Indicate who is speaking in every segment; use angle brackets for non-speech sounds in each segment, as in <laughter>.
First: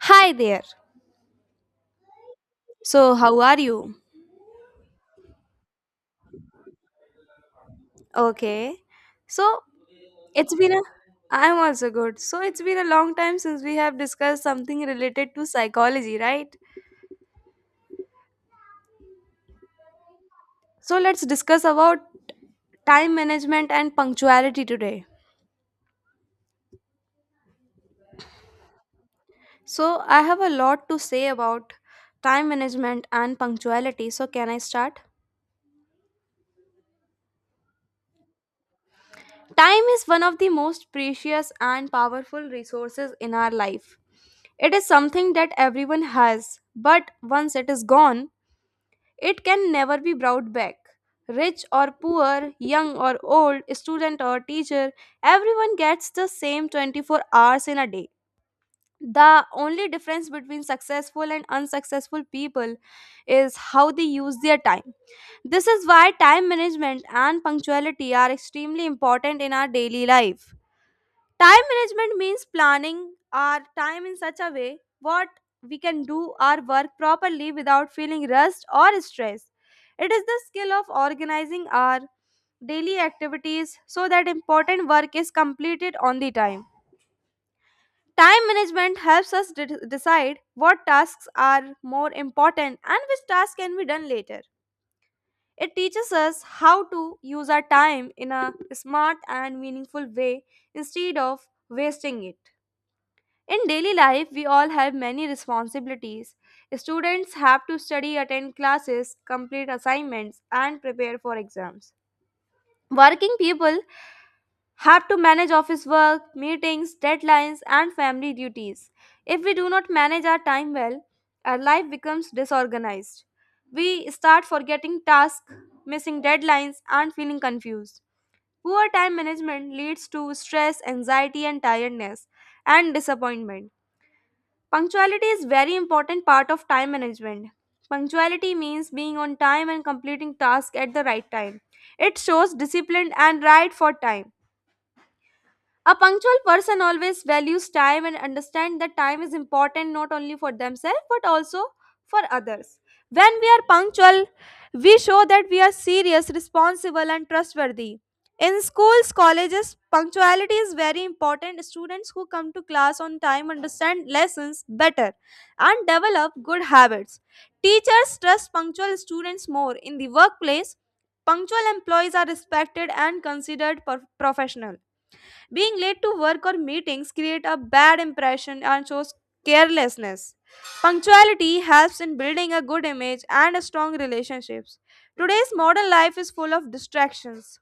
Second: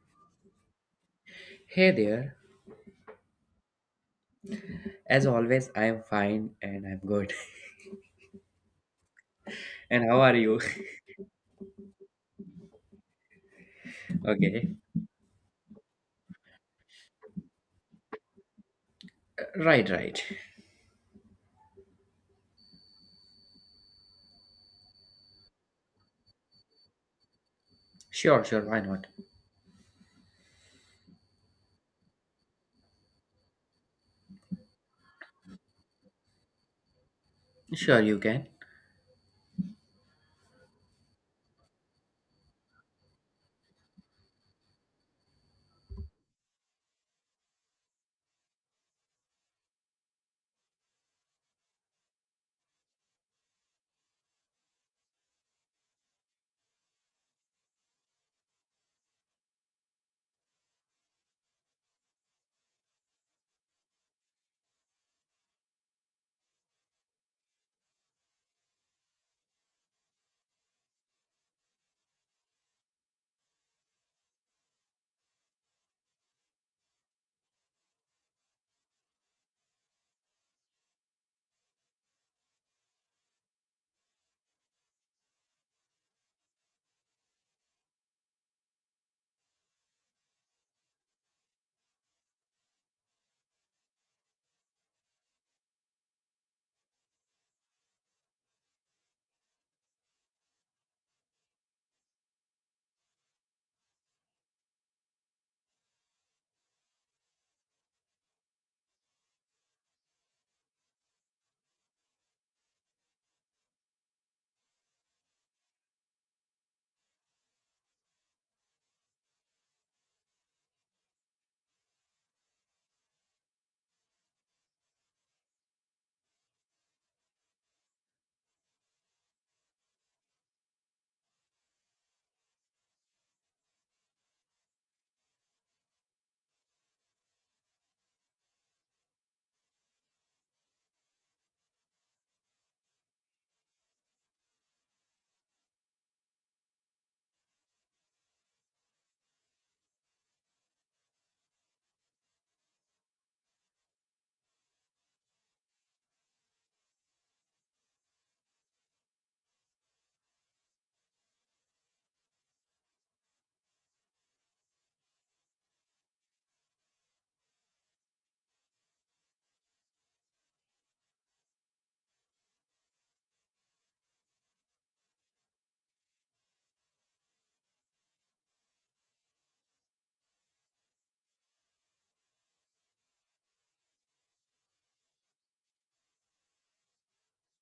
Speaker 1: Hi there.
Speaker 2: Hey there.
Speaker 1: So, how are you?
Speaker 2: As always, I am fine and I'm good.
Speaker 1: Okay. So,
Speaker 2: <laughs> And how are
Speaker 1: it's
Speaker 2: you?
Speaker 1: been a I'm also good. So, it's been a long time since we have
Speaker 2: <laughs>
Speaker 1: discussed
Speaker 2: Okay.
Speaker 1: something related to psychology, right?
Speaker 2: Right, right.
Speaker 1: So, let's discuss about time management and punctuality today.
Speaker 2: Sure, sure. Why not?
Speaker 1: So, I have a lot to say about time management and punctuality. So, can I start?
Speaker 2: Sure, you can.
Speaker 1: Time is one of the most precious and powerful resources in our life. It is something that everyone has, but once it is gone, it can never be brought back. Rich or poor, young or old, student or teacher, everyone gets the same 24 hours in a day. The only difference between successful and unsuccessful people is how they use their time. This is why time management and punctuality are extremely important in our daily life. Time management means planning our time in such a way what we can do our work properly without feeling rushed or stress. It is the skill of organizing our daily activities so that important work is completed on the time. Time management helps us decide what tasks are more important and which tasks can be done later. It teaches us how to use our time in a smart and meaningful way instead of wasting it. In daily life, we all have many responsibilities. Students have to study, attend classes, complete assignments, and prepare for exams. Working people have to manage office work, meetings, deadlines, and family duties. If we do not manage our time well, our life becomes disorganized. We start forgetting tasks, missing deadlines, and feeling confused. Poor time management leads to stress, anxiety, and tiredness, and disappointment. Punctuality is very important part of time management. Punctuality means being on time and completing tasks at the right time. It shows discipline and right for time. A punctual person always values time and understands that time is important not only for themselves but also for others. When we are punctual, we show that we are serious, responsible, and trustworthy. In schools, colleges, punctuality is very important. Students who come to class on time understand lessons better and develop good habits. Teachers trust punctual students more. In the workplace, punctual employees are respected and considered professional. Being late to work or meetings create a bad impression and shows carelessness. Punctuality helps in building a good image and strong relationships. Today's modern life is full of distractions.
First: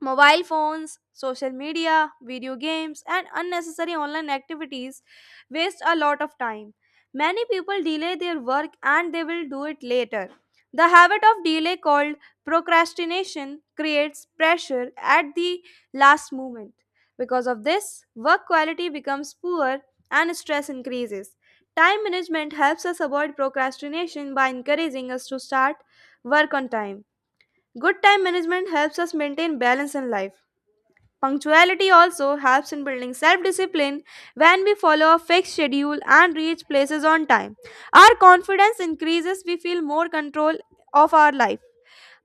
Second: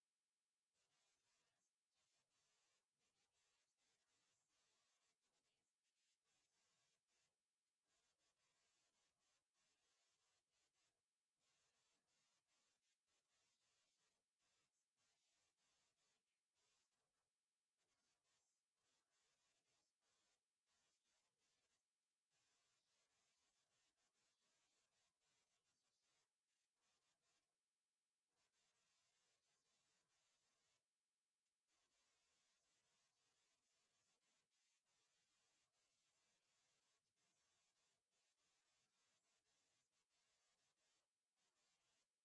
Speaker 1: Mobile phones, social media, video games, and unnecessary online activities waste a lot of time. Many people delay their work and they will do it later. The habit of delay called procrastination creates pressure at the last moment. Because of this, work quality becomes poor and stress increases. Time management helps us avoid procrastination by encouraging us to start work on time. Good time management helps us maintain balance in life. Punctuality also helps in building self discipline. When we follow a fixed schedule and reach places on time, our confidence increases, we feel more control of our life.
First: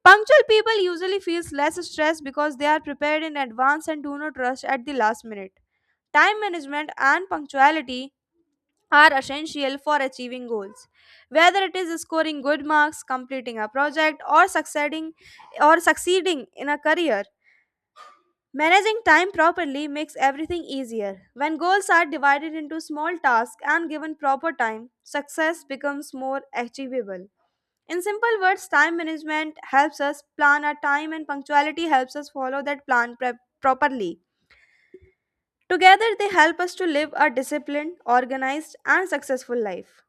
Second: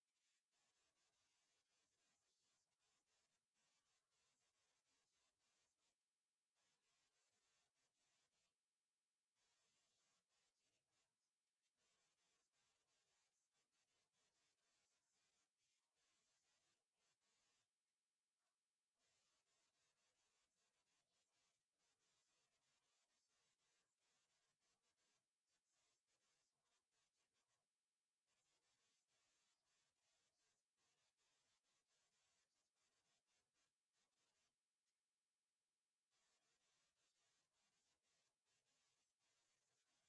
Speaker 1: Punctual people usually feel less stressed because they are prepared in advance and do not rush at the last minute. Time management and punctuality are essential for achieving goals. Whether it is scoring good marks, completing a project, or succeeding in a career, managing time properly makes everything easier. When goals are divided into small tasks and given proper time, success becomes more achievable. In simple words, time management helps us plan our time, and punctuality helps us follow that plan prep properly. Together, they help us to live a disciplined, organized, and successful life.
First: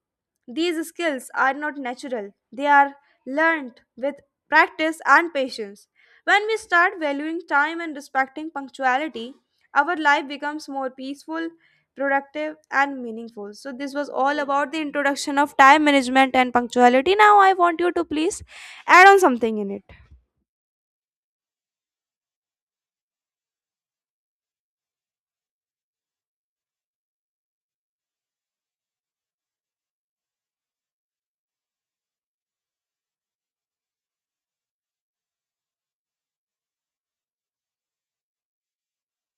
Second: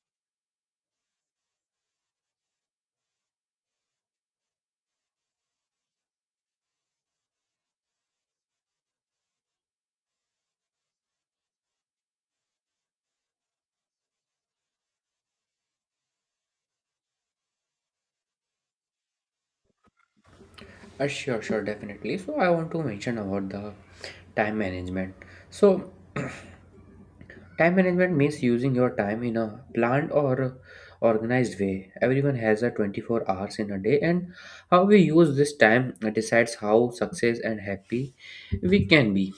Speaker 1: These skills are not natural, they are learned with practice and patience. When we start valuing time and respecting punctuality, our life becomes more peaceful, productive, and meaningful. So, this was all about the introduction of time management and punctuality. Now, I want you to please add on something in it.
Speaker 2: Sure, sure. Definitely. So, I want to mention about the time management. So, time management means using your time in a planned or organized way. Everyone has a 24 hours in a day, and how we use this time decides how success and happy we can be.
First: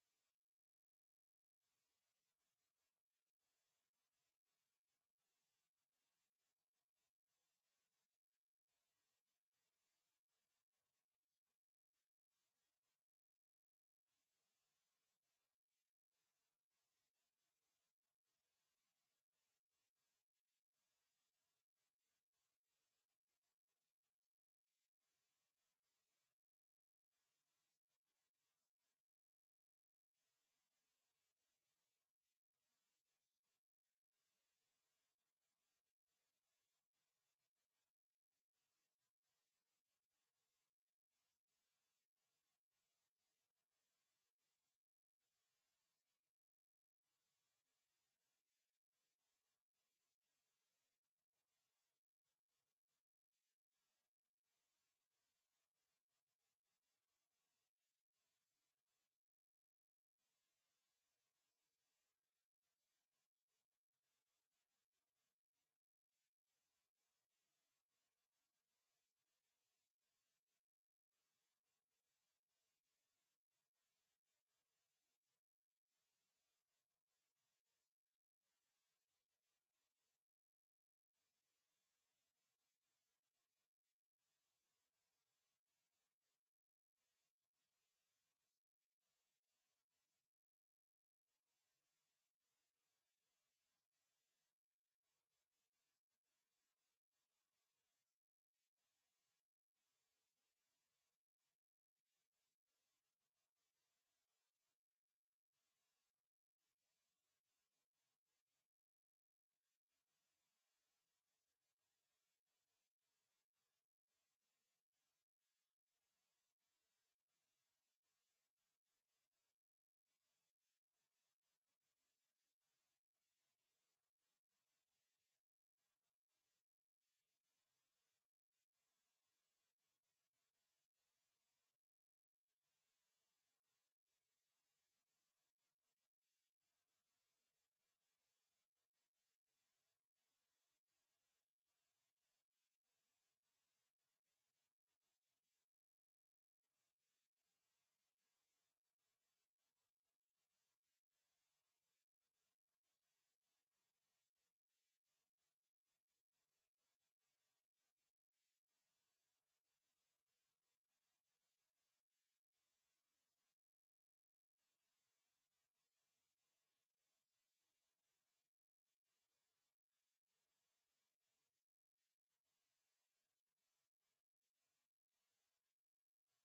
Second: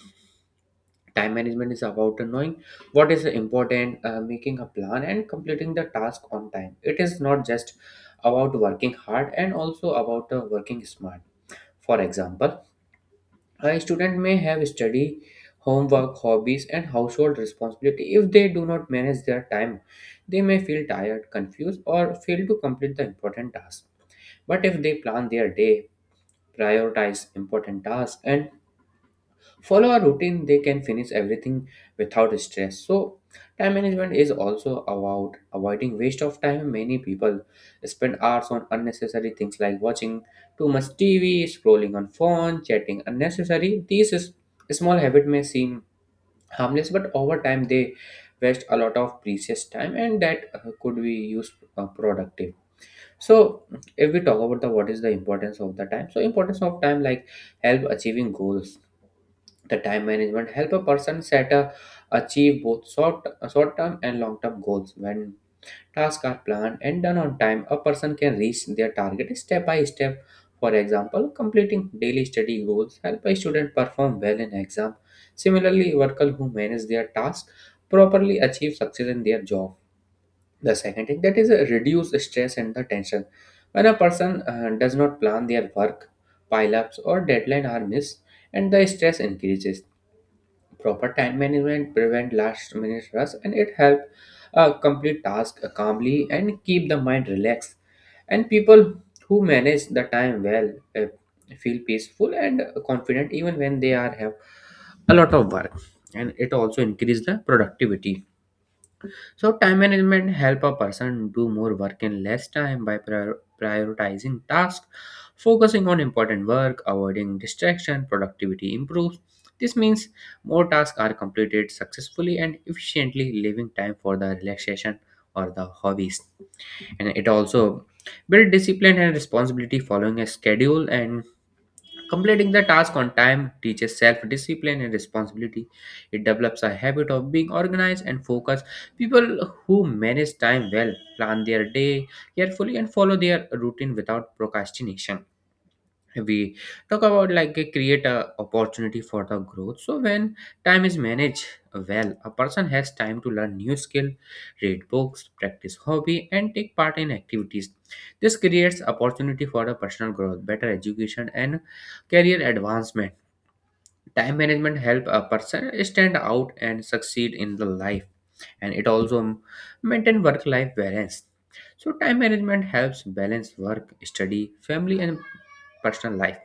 Speaker 2: Time management is about knowing what is important, making a plan, and completing the task on time. It is not just about working hard and also about working smart. For example, a student may have study, homework, hobbies, and household responsibility. If they do not manage their time, they may feel tired, confused, or fail to complete the important task. But if they plan their day, prioritize important tasks, and follow a routine, they can finish everything without stress. So time management is also about avoiding waste of time. Many people spend hours on unnecessary things like watching too much tv, scrolling on phone, chatting unnecessary. These is, small habit may seem harmless, but over time they waste a lot of precious time, and that could be used productive. So if we talk about the what is the importance of the time, so importance of time like help achieving goals. The time management help a person set a achieve both short term and long term goals. When tasks are planned and done on time, a person can reach their target step by step. For example, completing daily study goals help a student perform well in exam. Similarly, workers who manage their tasks properly achieve success in their job. The second thing, that is reduce stress and the tension. When a person does not plan their work, pile ups or deadline are missed, and the stress increases. Proper time management prevent last minute rush, and it help complete task calmly and keep the mind relaxed. And people who manage the time well feel peaceful and confident even when they are have a lot of work. And it also increase the productivity. So time management help a person do more work in less time. By prioritizing tasks, focusing on important work, avoiding distraction, productivity improves. This means more tasks are completed successfully and efficiently, leaving time for the relaxation or the hobbies. And it also build discipline and responsibility. Following a schedule and completing the task on time teaches self discipline and responsibility. It develops a habit of being organized and focused. People who manage time well plan their day carefully and follow their routine without procrastination. We talk about like a create a opportunity for the growth. So when time is managed well, a person has time to learn new skill, read books, practice hobby, and take part in activities. This creates opportunity for a personal growth, better education, and career advancement. Time management help a person stand out and succeed in the life. And it also maintain work life balance. So time management helps balance work, study, family, and personal life.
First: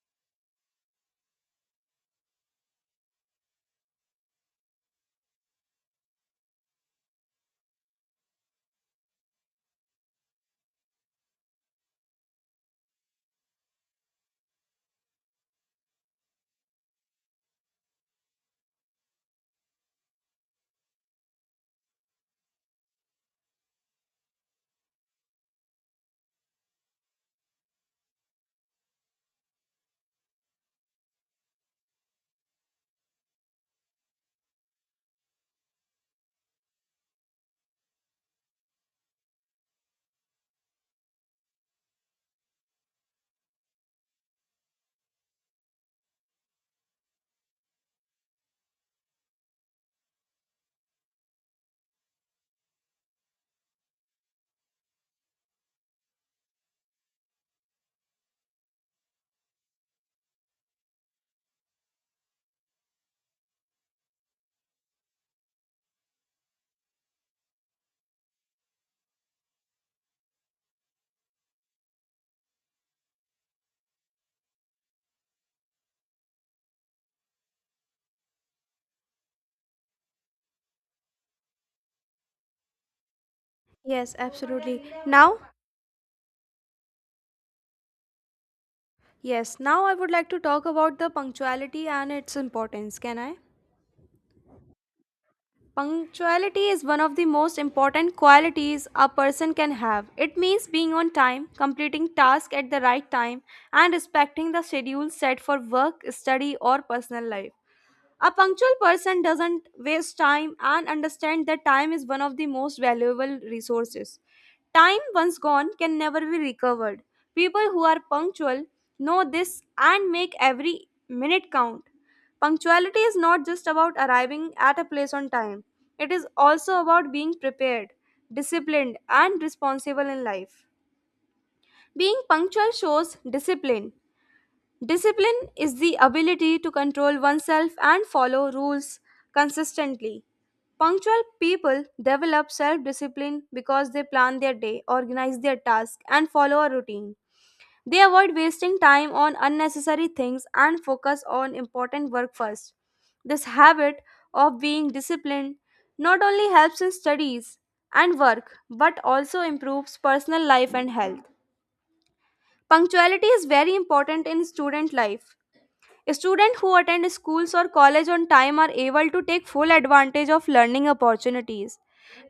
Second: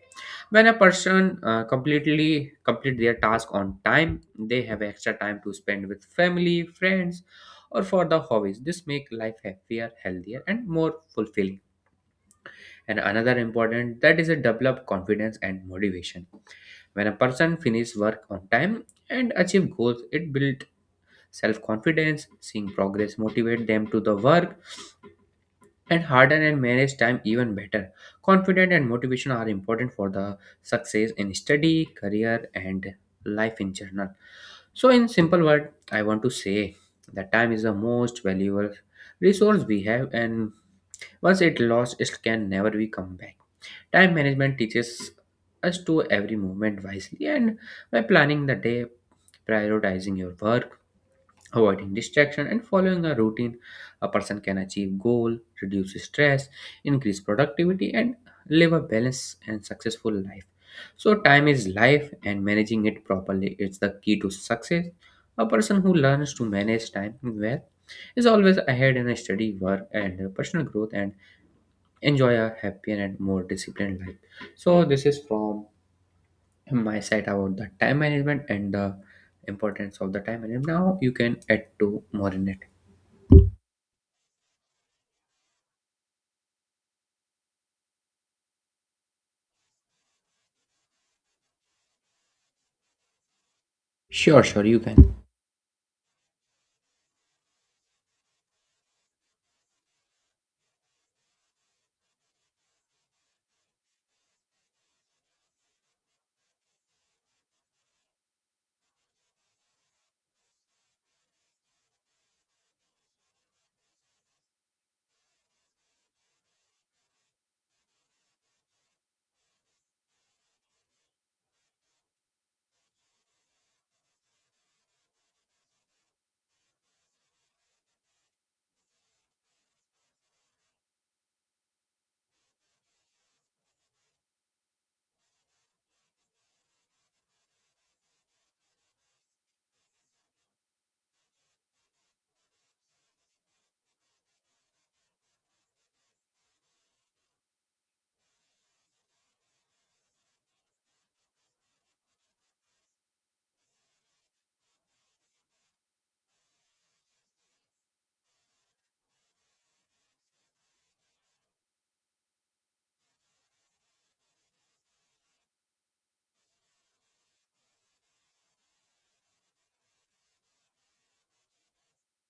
Speaker 2: When a person complete their task on time, they have extra time to spend with family friends or for the hobbies. This make life happier, healthier, and more fulfilling. And another important, that is a develop confidence and motivation. When a person finishes work on time and achieve goals, it builds self confidence. Seeing progress motivate them to the work and harden and manage time even better. Confidence and motivation are important for the success in study, career, and life in general. So, in simple word, I want to say that time is the most valuable resource we have, and once it lost, it can never be come back. Time management teaches us to every moment wisely, and by planning the day, prioritizing your work, avoiding distraction, and following a routine, a person can achieve goal, reduce stress, increase productivity, and live a balanced and successful life. So time is life, and managing it properly is the key to success. A person who learns to manage time well is always ahead in a study, work, and personal growth, and enjoy a happier and more disciplined life. So this is from my side about the time management and the importance of the time management. Now you can add to more in it.
Speaker 1: Yes, absolutely. Now I would like to talk about the punctuality and its importance. Can I?
Speaker 2: Sure, sure, you can.
Speaker 1: Punctuality is one of the most important qualities a person can have. It means being on time, completing tasks at the right time, and respecting the schedule set for work, study, or personal life. A punctual person doesn't waste time and understand that time is one of the most valuable resources. Time once gone can never be recovered. People who are punctual know this and make every minute count. Punctuality is not just about arriving at a place on time. It is also about being prepared, disciplined, and responsible in life. Being punctual shows discipline. Discipline is the ability to control oneself and follow rules consistently. Punctual people develop self discipline because they plan their day, organize their tasks, and follow a routine. They avoid wasting time on unnecessary things and focus on important work first. This habit of being disciplined not only helps in studies and work but also improves personal life and health. Punctuality is very important in student life. Students who attend schools or college on time are able to take full advantage of learning opportunities.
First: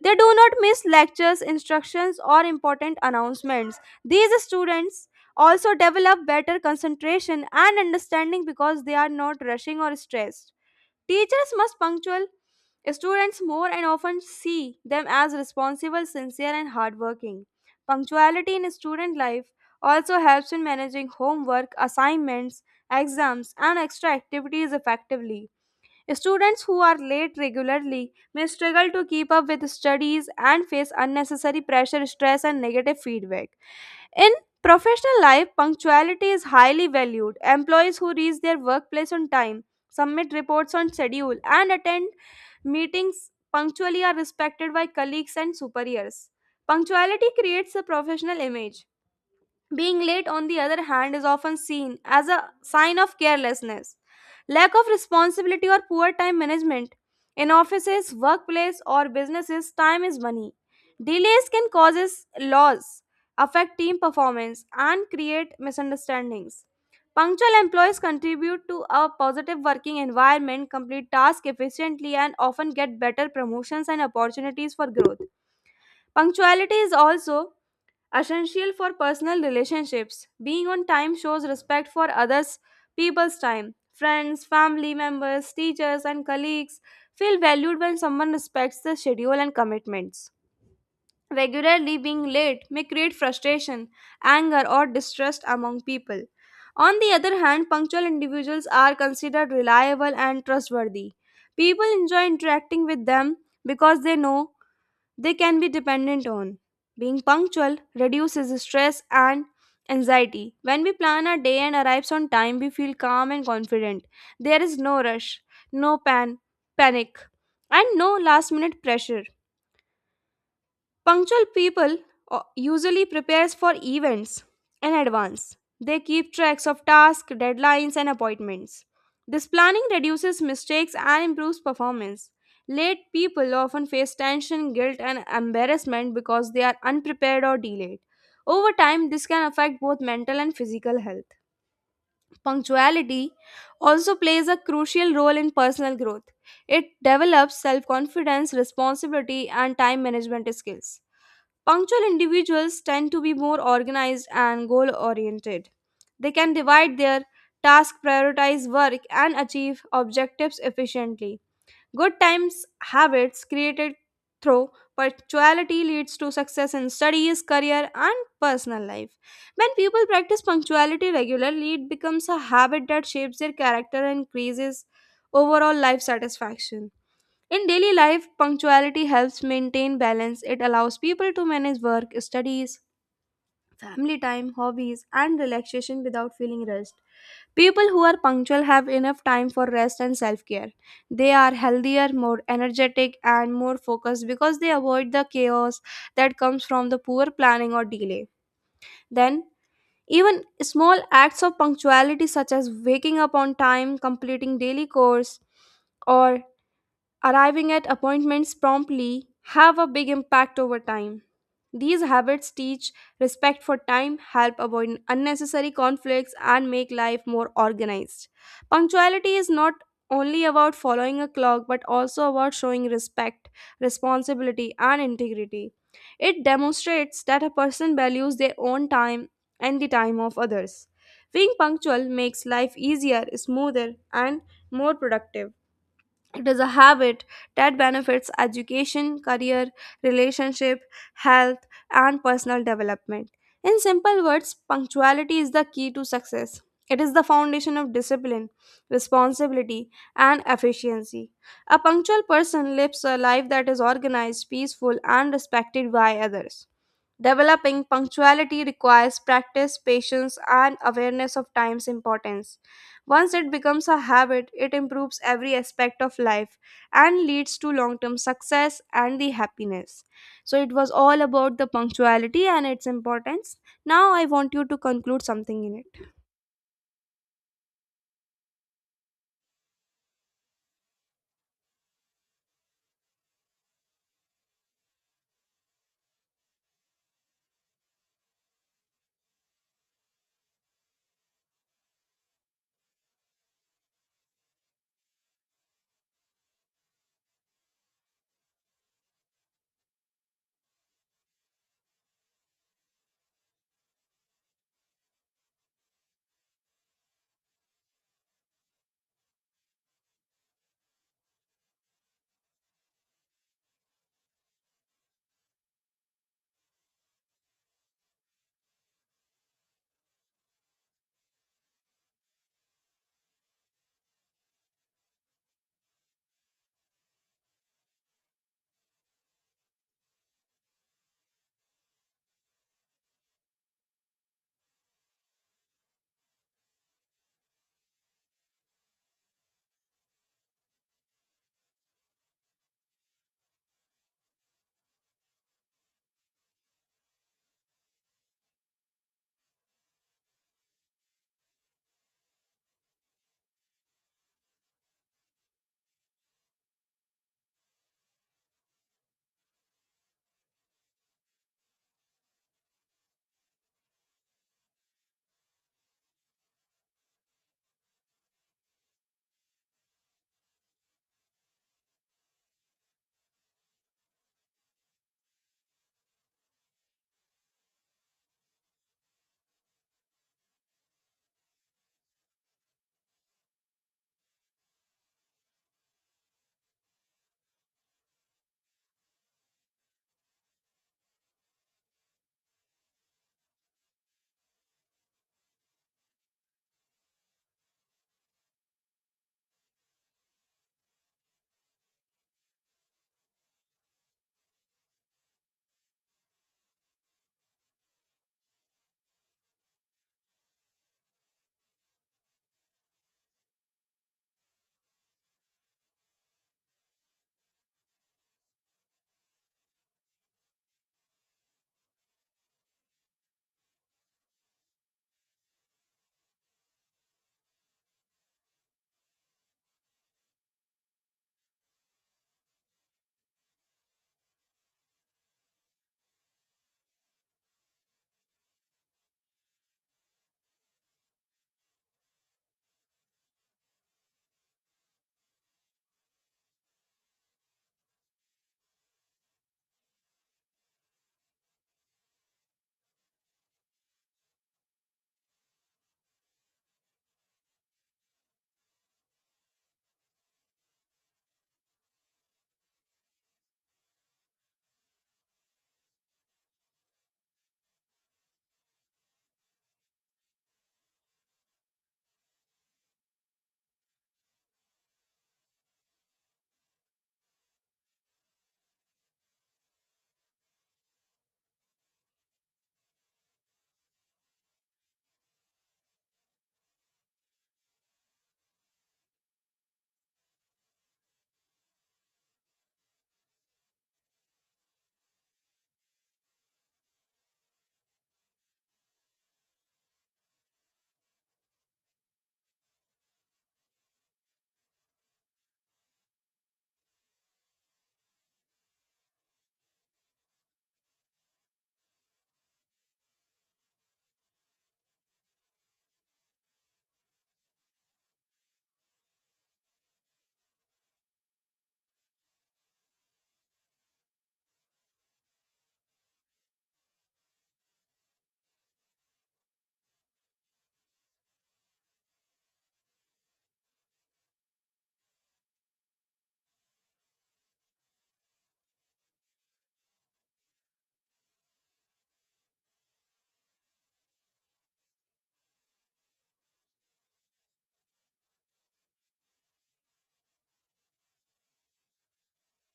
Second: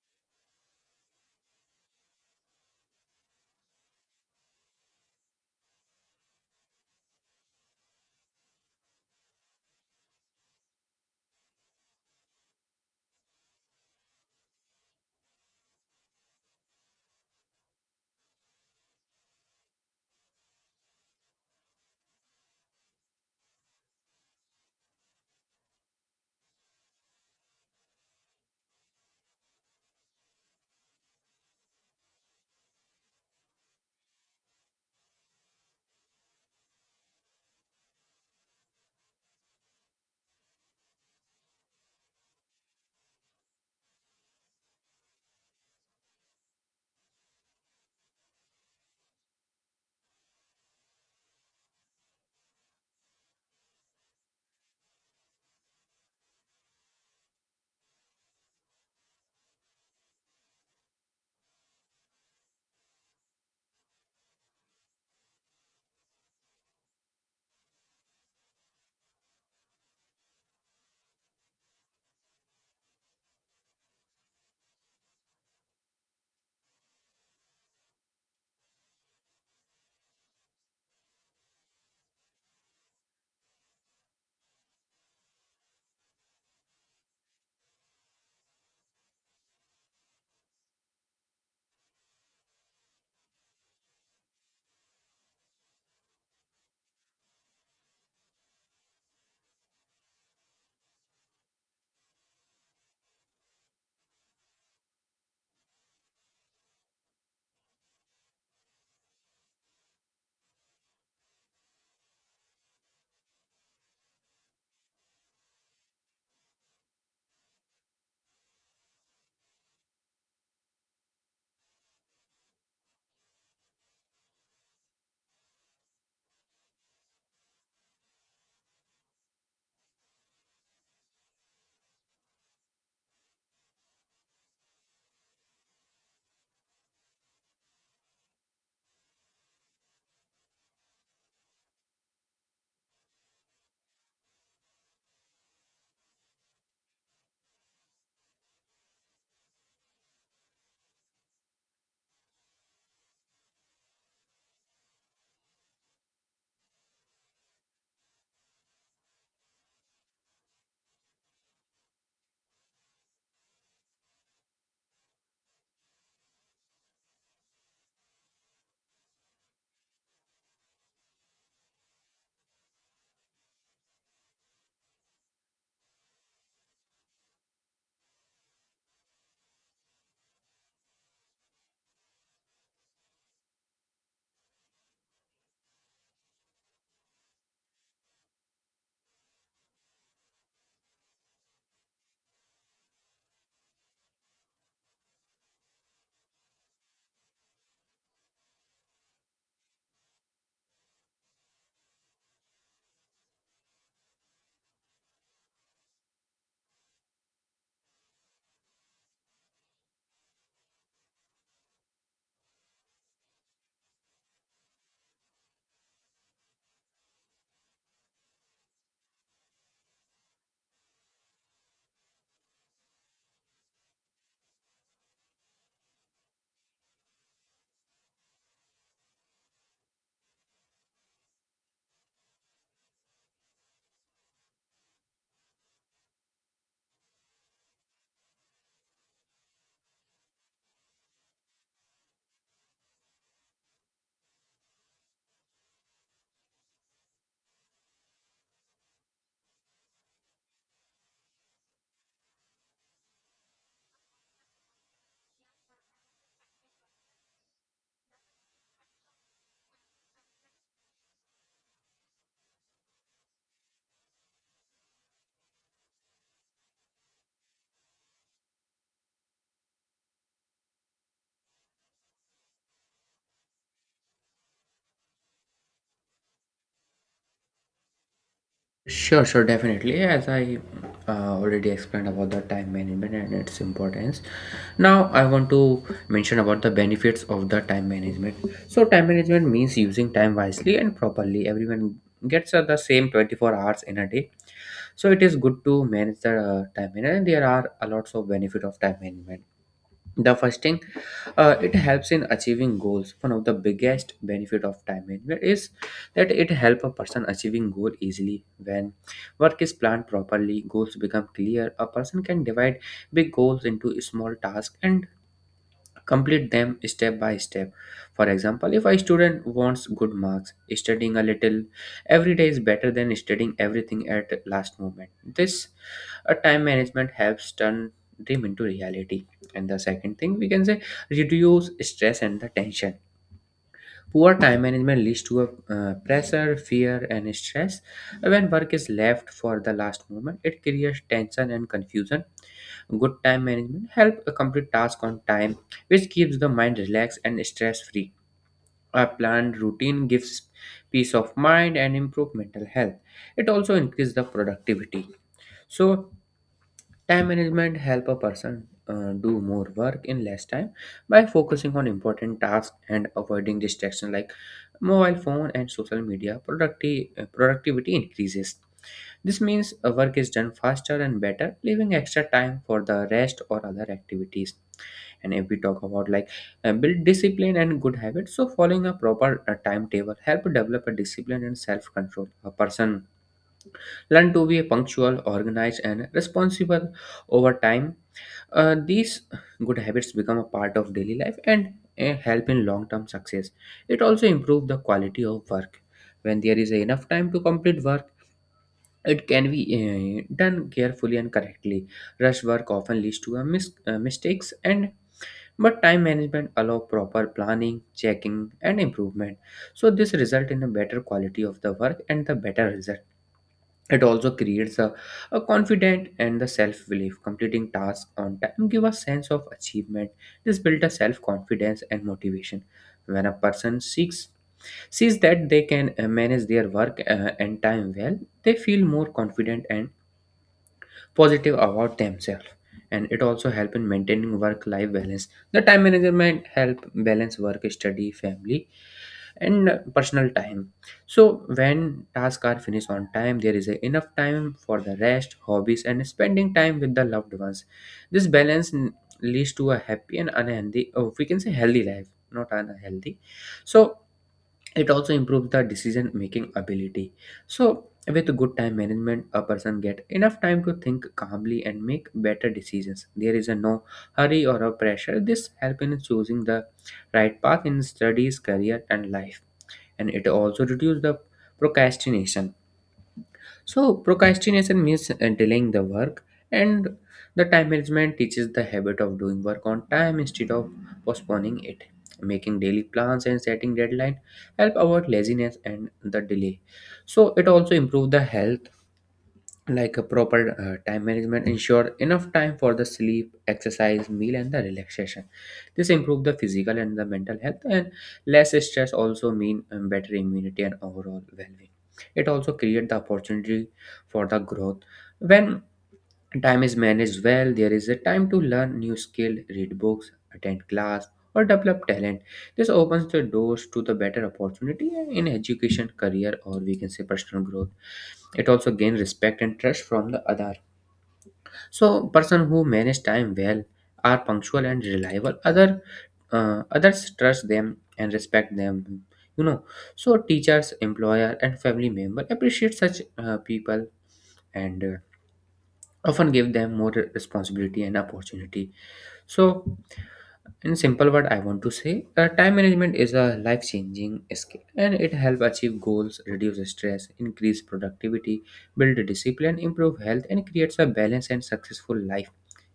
Speaker 1: They do not miss lectures, instructions, or important announcements. These students also develop better concentration and understanding because they are not rushing or stressed. Teachers must punctual students more and often see them as responsible, sincere, and hardworking. Punctuality in student life also helps in managing homework, assignments, exams, and extra activities effectively. Students who are late regularly may struggle to keep up with studies and face unnecessary pressure, stress, and negative feedback. In professional life, punctuality is highly valued. Employees who reach their workplace on time, submit reports on schedule, and attend meetings punctually are respected by colleagues and superiors. Punctuality creates a professional image. Being late, on the other hand, is often seen as a sign of carelessness, lack of responsibility, or poor time management. In offices, workplace, or businesses, time is money. Delays can cause loss, affect team performance, and create misunderstandings. Punctual employees contribute to a positive working environment, complete tasks efficiently, and often get better promotions and opportunities for growth. Punctuality is also essential for personal relationships. Being on time shows respect for others people's time. Friends, family members, teachers and colleagues feel valued when someone respects the schedule and commitments. Regularly being late may create frustration, anger or distrust among people. On the other hand, punctual individuals are considered reliable and trustworthy. People enjoy interacting with them because they know they can be dependent on. Being punctual reduces stress and anxiety. When we plan our day and arrives on time, we feel calm and confident. There is no rush, no panic, and no last minute pressure. Punctual people usually prepares for events in advance. They keep tracks of tasks, deadlines and appointments. This planning reduces mistakes and improves performance. Late people often face tension, guilt and embarrassment because they are unprepared or delayed. Over time, this can affect both mental and physical health. Punctuality also plays a crucial role in personal growth. It develops self confidence, responsibility, and time management skills. Punctual individuals tend to be more organized and goal oriented. They can divide their tasks, prioritize work, and achieve objectives efficiently. Good times habits created through punctuality leads to success in studies, career, and personal life. When people practice punctuality regularly, it becomes a habit that shapes their character and increases overall life satisfaction. In daily life, punctuality helps maintain balance. It allows people to manage work, studies, family time, hobbies, and relaxation without feeling rushed. People who are punctual have enough time for rest and self care. They are healthier, more energetic, and more focused because they avoid the chaos that comes from the poor planning or delay. Then, even small acts of punctuality, such as waking up on time, completing daily chores, or arriving at appointments promptly have a big impact over time. These habits teach respect for time, help avoid unnecessary conflicts, and make life more organized. Punctuality is not only about following a clock but also about showing respect, responsibility, and integrity. It demonstrates that a person values their own time and the time of others. Being punctual makes life easier, smoother, and more productive. It is a habit that benefits education, career, relationship, health, and personal development. In simple words, punctuality is the key to success. It is the foundation of discipline, responsibility, and efficiency. A punctual person lives a life that is organized, peaceful, and respected by others. Developing punctuality requires practice, patience, and awareness of time's importance. Once it becomes a habit, it improves every aspect of life and leads to long term success and the happiness. So, it was all about the punctuality and its importance. Now, I want you to conclude something in it.
Speaker 2: Sure, sure, definitely. As I already explained about the time management and its importance, now I want to mention about the benefits of the time management. So, time management means using time wisely and properly. Everyone gets the same 24 hours in a day, so it is good to manage the time management. And there are a lots of benefit of time management. The first thing, it helps in achieving goals. One of the biggest benefit of time management is that it help a person achieving goal easily. When work is planned properly, goals become clear. A person can divide big goals into small tasks and complete them step by step. For example, if a student wants good marks, studying a little every day is better than studying everything at last moment. This time management helps turn dream into reality. And the second thing we can say, reduce stress and the tension. Poor time management leads to a, pressure, fear, and stress. When work is left for the last moment, it creates tension and confusion. Good time management helps complete tasks on time, which keeps the mind relaxed and stress free. A planned routine gives peace of mind and improve mental health. It also increases the productivity. So time management help a person do more work in less time by focusing on important tasks and avoiding distractions like mobile phone and social media. Productivity increases. This means work is done faster and better, leaving extra time for the rest or other activities. And if we talk about like build discipline and good habits, so following a proper timetable help develop a discipline and self control. A person learn to be punctual, organized, and responsible over time. These good habits become a part of daily life and help in long term success. It also improves the quality of work. When there is enough time to complete work, it can be done carefully and correctly. Rush work often leads to a mistakes and but time management allow proper planning, checking, and improvement. So this result in a better quality of the work and the better result. It also creates a confident and the self-belief. Completing tasks on time give a sense of achievement. This builds a self-confidence and motivation. When a person seeks sees that they can manage their work and time well, they feel more confident and positive about themselves. And it also helps in maintaining work-life balance. The time management help balance work, study, family, and personal time. So when tasks are finished on time, there is enough time for the rest, hobbies, and spending time with the loved ones. This leads to a happy and unhealthy, oh, we can say healthy life, not unhealthy. So it also improves the decision making ability. So with good time management, a person get enough time to think calmly and make better decisions. There is a no hurry or a pressure. This help in choosing the right path in studies, career, and life. And it also reduces the procrastination. So procrastination means delaying the work, and the time management teaches the habit of doing work on time instead of postponing it. Making daily plans and setting deadline help avoid laziness and the delay. So it also improve the health. Like a proper time management ensure enough time for the sleep, exercise, meal, and the relaxation. This improve the physical and the mental health. And less stress also mean better immunity and overall well-being. It also create the opportunity for the growth. When time is managed well, there is a time to learn new skill, read books, attend class, or develop talent. This opens the doors to the better opportunity in education, career, or we can say personal growth. It also gains respect and trust from the other. So, person who manage time well are punctual and reliable. Others trust them and respect them. You know, so teachers, employer, and family member appreciate such people and. Often give them more responsibility and opportunity. So in simple word I want to say, time management is a life changing skill, and it helps achieve goals, reduce stress, increase productivity, build discipline, improve health, and creates a balanced and successful life.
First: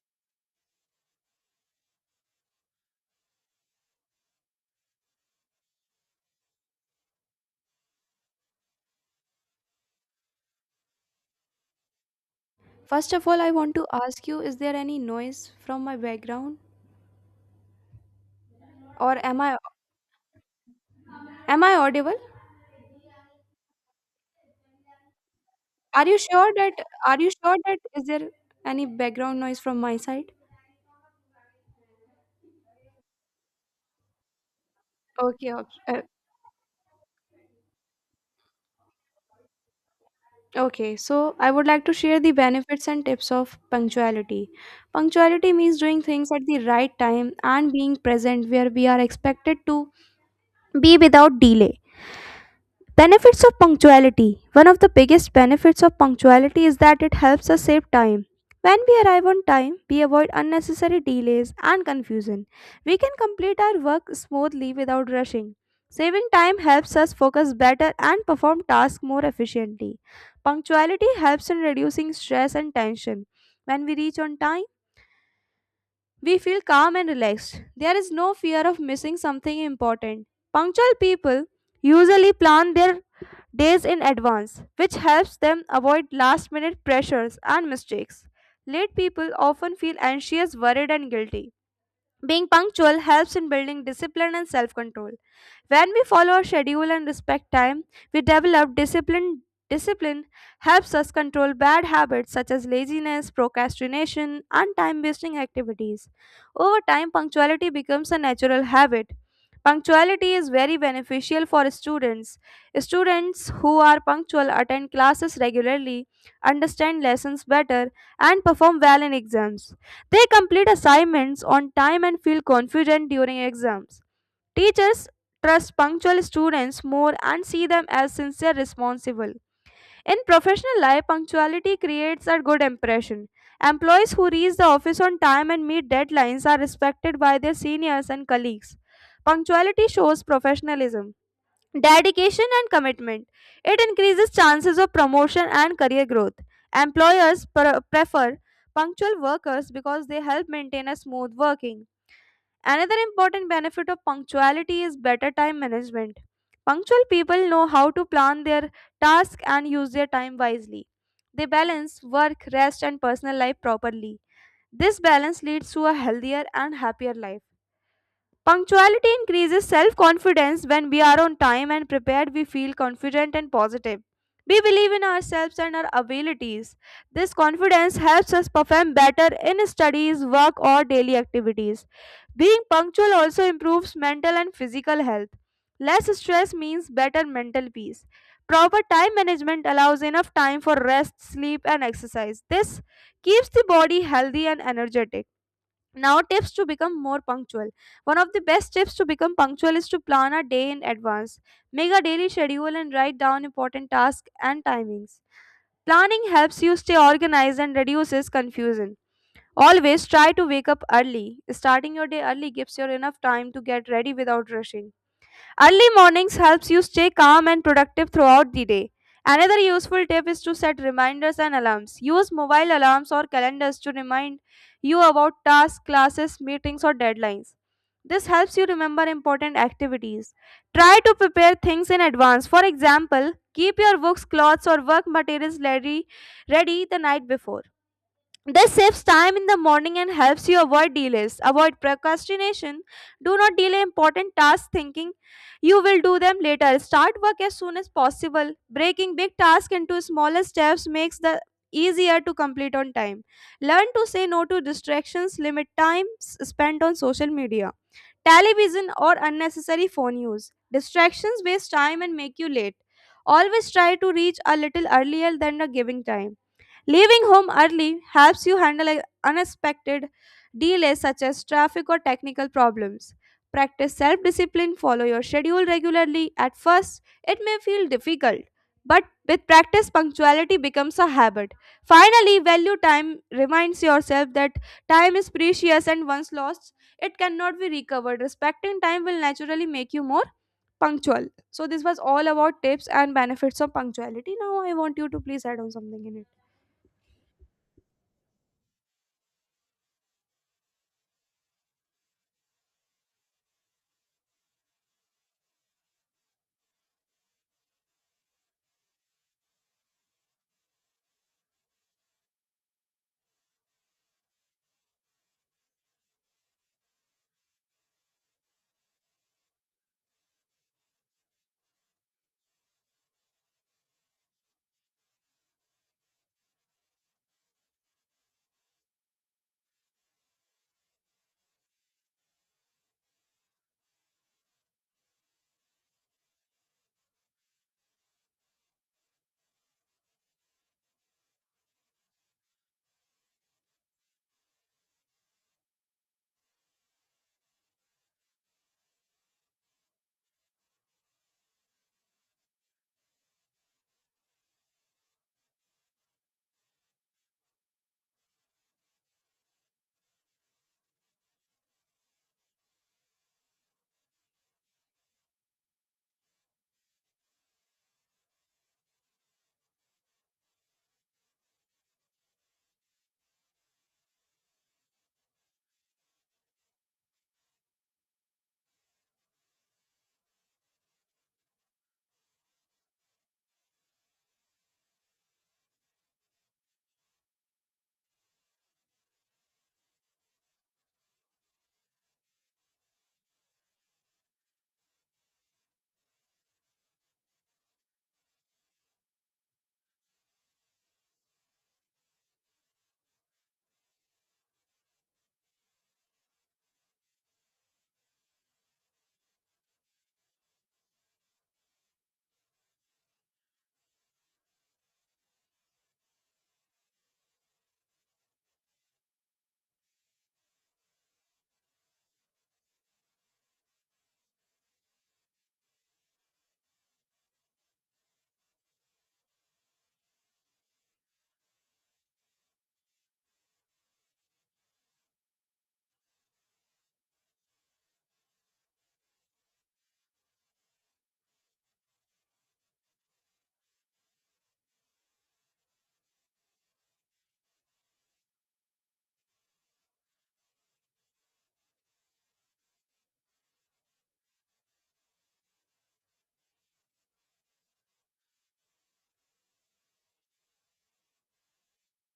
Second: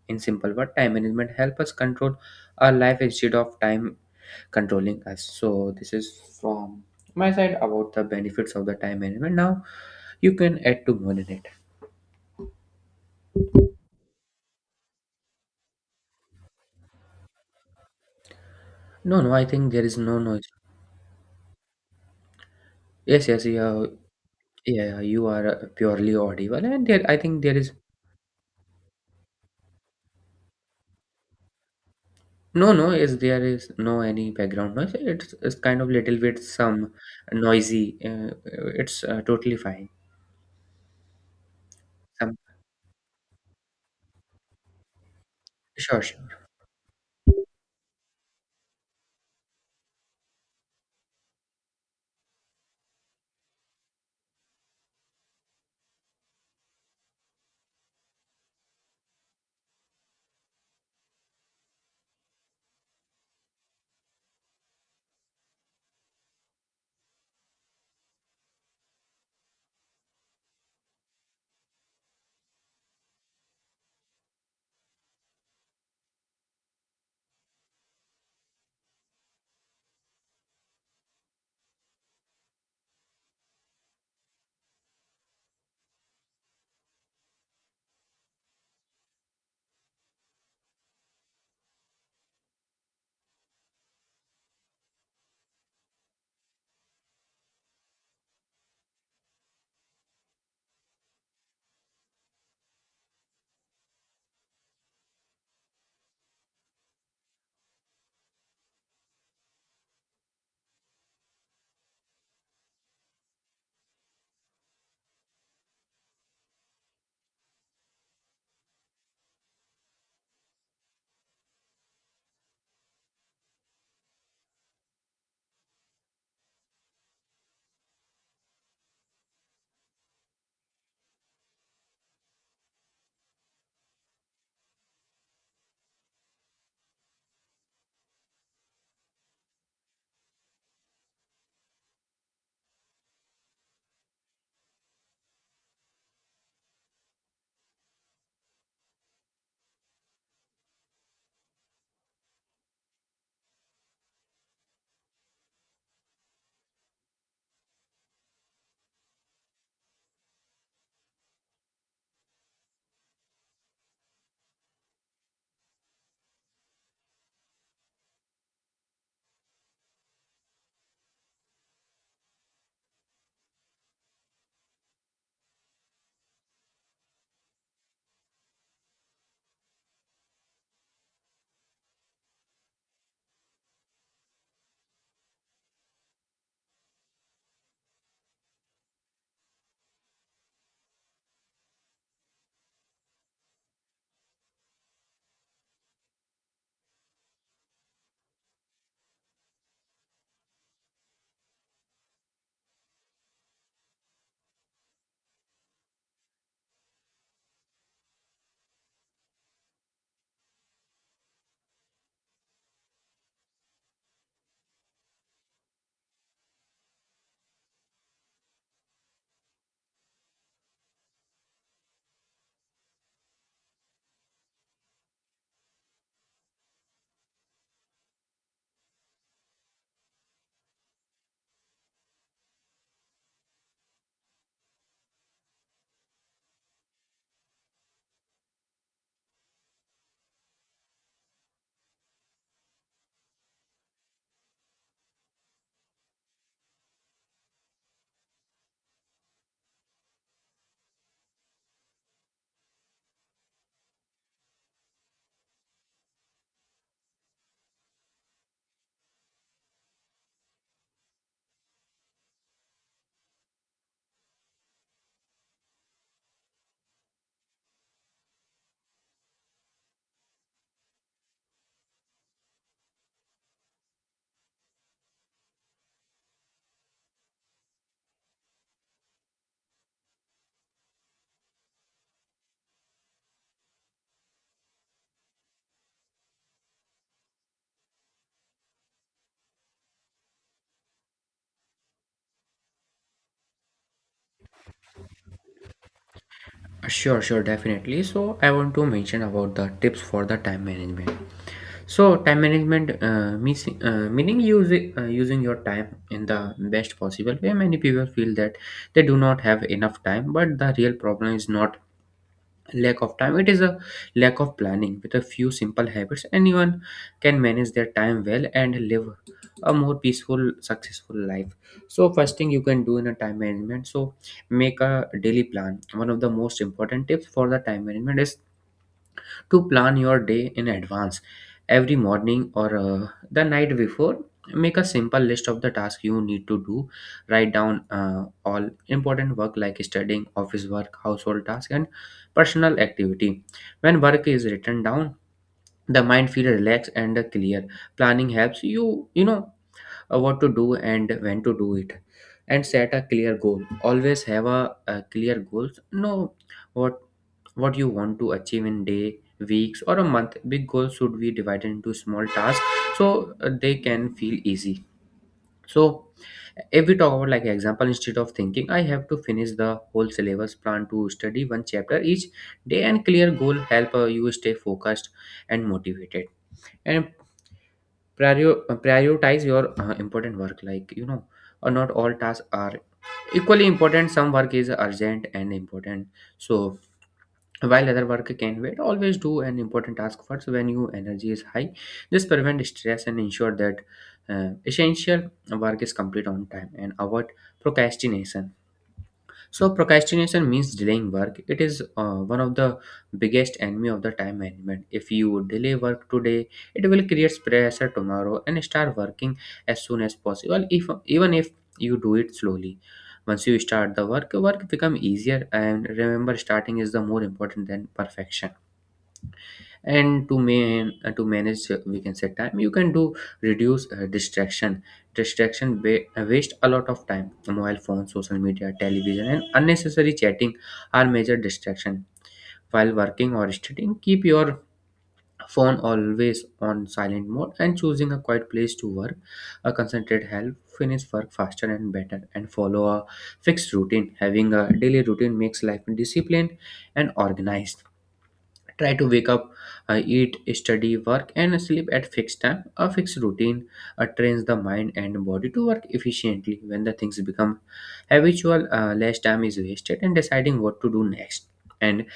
Speaker 2: In simple word, time management helps us control our life instead of time controlling us. So this is from my side about the benefits of the time management. Now you can add to more in it.
Speaker 1: First of all, I want to ask you, is there any noise from my background or
Speaker 2: No, no,
Speaker 1: am
Speaker 2: I
Speaker 1: I
Speaker 2: think there is no.
Speaker 1: am I audible?
Speaker 2: Yes, yes, yeah, yeah, yeah. You are
Speaker 1: Are
Speaker 2: purely
Speaker 1: you sure
Speaker 2: audible,
Speaker 1: that
Speaker 2: and there, I
Speaker 1: are you
Speaker 2: think
Speaker 1: sure
Speaker 2: there is
Speaker 1: that is there any background noise from my side?
Speaker 2: no, no. Is there is no any background noise? It's,
Speaker 1: Okay,
Speaker 2: it's
Speaker 1: okay.
Speaker 2: kind of little bit some noisy. It's totally fine.
Speaker 1: Okay, so I would like to share the
Speaker 2: Some.
Speaker 1: benefits and tips of punctuality. Punctuality means doing
Speaker 2: sure,
Speaker 1: things at
Speaker 2: sure,
Speaker 1: the right time and being present where we are expected to be without delay. Benefits of punctuality. One of the biggest benefits of punctuality is that it helps us save time. When we arrive on time, we avoid unnecessary delays and confusion. We can complete our work smoothly without rushing. Saving time helps us focus better and perform tasks more efficiently. Punctuality helps in reducing stress and tension. When we reach on time, we feel calm and relaxed. There is no fear of missing something important. Punctual people usually plan their days in advance, which helps them avoid last minute pressures and mistakes. Late people often feel anxious, worried, and guilty. Being punctual helps in building discipline and self control. When we follow our schedule and respect time, we develop discipline. Discipline helps us control bad habits such as laziness, procrastination, and time wasting activities. Over time, punctuality becomes a natural habit. Punctuality is very beneficial for students. Students who are punctual attend classes regularly, understand lessons better, and perform well in exams. They complete assignments on time and feel confident during exams. Teachers trust punctual students more and see them as sincere responsible. In professional life, punctuality creates a good impression. Employees who reach the office on time and meet deadlines are respected by their seniors and colleagues. Punctuality shows professionalism, dedication, and commitment. It increases chances of promotion and career growth. Employers prefer punctual workers because they help maintain a smooth working. Another important benefit of punctuality is better time management. Punctual people know how to plan their tasks and use their time wisely. They balance work, rest, and personal life properly. This balance leads to a healthier and happier life. Punctuality increases self confidence. When we are on time and prepared, we feel confident and positive. We believe in ourselves and our abilities. This confidence helps us perform better in studies, work, or daily activities. Being punctual also improves mental and physical health. Less stress means better mental peace. Proper time management allows enough time for rest, sleep, and exercise. This keeps the body healthy and energetic. Now, tips to become more punctual. One of the best tips to become punctual is to plan a day in advance. Make a daily schedule and write down important tasks and timings. Planning helps you stay organized and reduces confusion. Always try to wake up early. Starting your day early gives you enough time to get ready without rushing. Early mornings helps you stay calm and productive throughout the day. Another useful tip is to set reminders and alarms. Use mobile alarms or calendars to remind you about tasks, classes, meetings, or deadlines. This helps you remember important activities. Try to prepare things in advance. For example, keep your books, clothes, or work materials ready, ready the night before. This saves time in the morning and helps you avoid delays. Avoid procrastination. Do not delay important tasks thinking you will do them later. Start work as soon as possible. Breaking big tasks into smaller steps makes the easier to complete on time. Learn to say no to distractions. Limit spent on social media, television or unnecessary phone use. Distractions waste time and make you late. Always try to reach a little earlier than the giving time. Leaving home early helps you handle unexpected delays such as traffic or technical problems. Practice self discipline, follow your schedule regularly. At first, it may feel difficult, but with practice, punctuality becomes a habit. Finally, value time reminds yourself that time is precious and once lost, it cannot be recovered. Respecting time will naturally make you more punctual. So, this was all about tips and benefits of punctuality. Now, I want you to please add on something in it.
Speaker 2: sure, sure, definitely. So I want to mention about the tips for the time management. So time management means meaning using your time in the best possible way. Many people feel that they do not have enough time, but the real problem is not lack of time, it is a lack of planning. With a few simple habits, anyone can manage their time well and live a more peaceful, successful life. So first thing you can do in a time management, so make a daily plan. One of the most important tips for the time management is to plan your day in advance. Every morning, or the night before, make a simple list of the tasks you need to do. Write down all important work like studying, office work, household task, and personal activity. When work is written down, the mind feels relaxed and clear. Planning helps you, you know, what to do and when to do it. And set a clear goal. Always have a clear goals. Know what what you want to achieve in day, weeks or a month. Big goals should be divided into small tasks, so they can feel easy. So if we talk about, like, example, instead of thinking I have to finish the whole syllabus, plan to study one chapter each day. And clear goal help you stay focused and motivated. And prioritize your important work, like, you know, not all tasks are equally important. Some work is urgent and important, so while other work can wait, always do an important task first when your energy is high. This prevent stress and ensure that essential work is complete on time. And avoid procrastination. So procrastination means delaying work. It is one of the biggest enemy of the time management. If you delay work today, it will create pressure tomorrow. And start working as soon as possible. If, even if you do it slowly, once you start the work, work become easier. And remember, starting is the more important than perfection. And to man to manage, we can say, time, you can do reduce distraction. Distraction waste a lot of time. Mobile phone, social media, television, and unnecessary chatting are major distraction. While working or studying, keep your phone always on silent mode and choosing a quiet place to work. A concentrate help finish work faster and better. And follow a fixed routine. Having a daily routine makes life disciplined and organized. Try to wake up, eat, study, work, and sleep at fixed time. A fixed routine trains the mind and body to work efficiently. When the things become habitual, less time is wasted in deciding what to do next. And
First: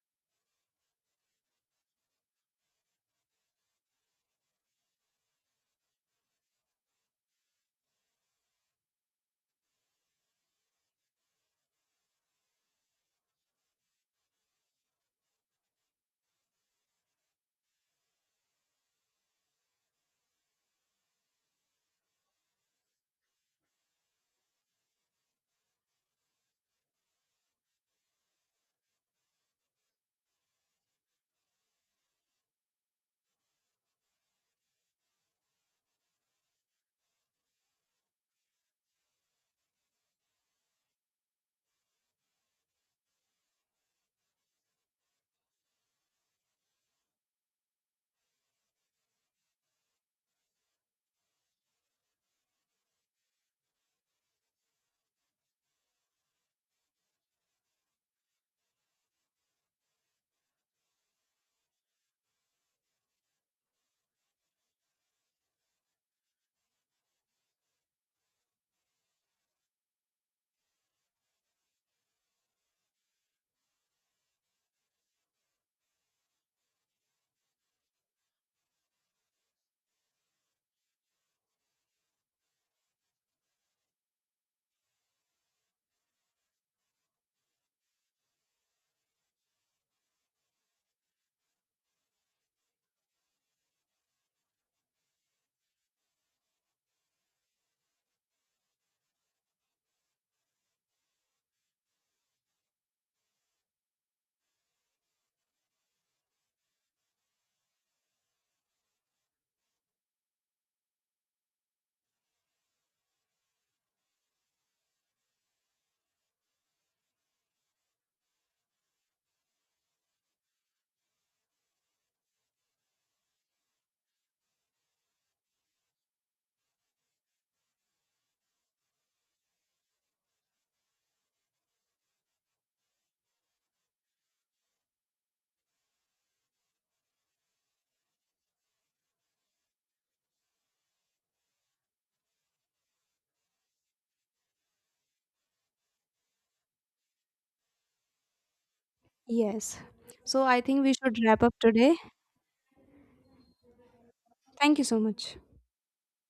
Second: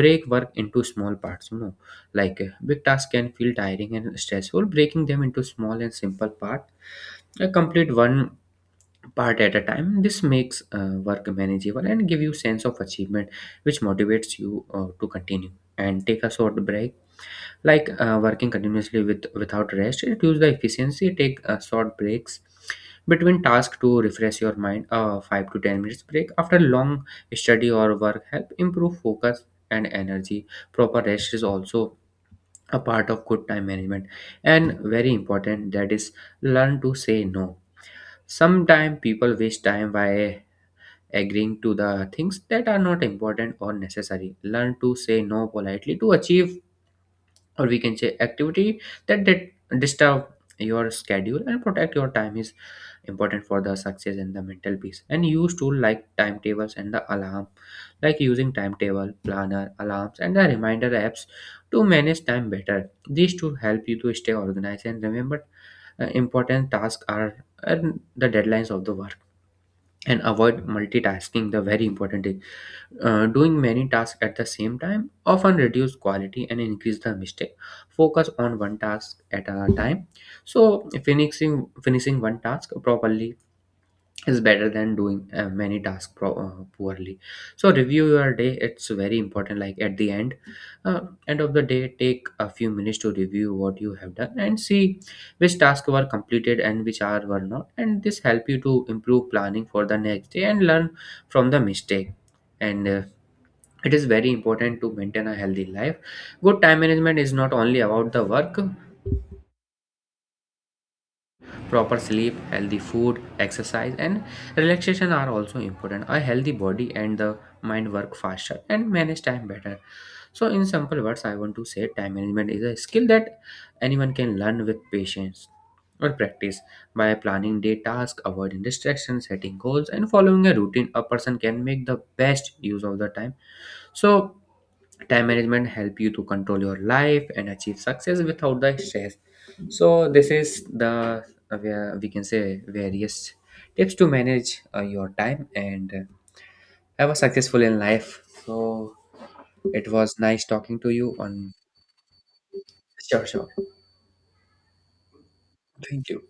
Speaker 2: break work into small parts, you know, like, big tasks can feel tiring and stressful. Breaking them into small and simple parts, complete one part at a time. This makes work manageable and give you sense of achievement, which motivates you to continue. And take a short break. Like, working continuously with without rest reduce the efficiency. Take short breaks between tasks to refresh your mind. A 5 to 10 minutes break after long study or work help improve focus and energy. Proper rest is also a part of good time management. And very important, that is, learn to say no. Sometimes people waste time by agreeing to the things that are not important or necessary. Learn to say no politely to achieve, or we can say, activity that did disturb your schedule, and protect your time is important for the success and the mental peace. And use tool like timetables and the alarm, like using timetable, planner, alarms, and the reminder apps to manage time better. These tools help you to stay organized and remember important tasks are and the deadlines of the work. And avoid multitasking, the very important. Doing many tasks at the same time often reduce quality and increase the mistake. Focus on one task at a time. So finishing one task properly is better than doing many tasks poorly. So review your day. It's very important. Like, at the end, uh, end of the day, take a few minutes to review what you have done and see which tasks were completed and which are were not. And this help you to improve planning for the next day and learn from the mistake. And it is very important to maintain a healthy life. Good time management is not only about the work. Proper sleep, healthy food, exercise, and relaxation are also important. A healthy body and the mind work faster and manage time better. So in simple words, I want to say time management is a skill that anyone can learn with patience or practice. By planning day tasks, avoiding distractions, setting goals, and following a routine, a person can make the best use of the time. So time management help you to control your life and achieve success without the stress. So this is the, where we can say, various tips to manage your time and have a successful in life. So
Speaker 1: Yes.
Speaker 2: it was
Speaker 1: So
Speaker 2: nice
Speaker 1: I
Speaker 2: talking
Speaker 1: think
Speaker 2: to
Speaker 1: we
Speaker 2: you
Speaker 1: should wrap
Speaker 2: on.
Speaker 1: up today.
Speaker 2: Sure, sure.
Speaker 1: Thank you so much.
Speaker 2: Thank you.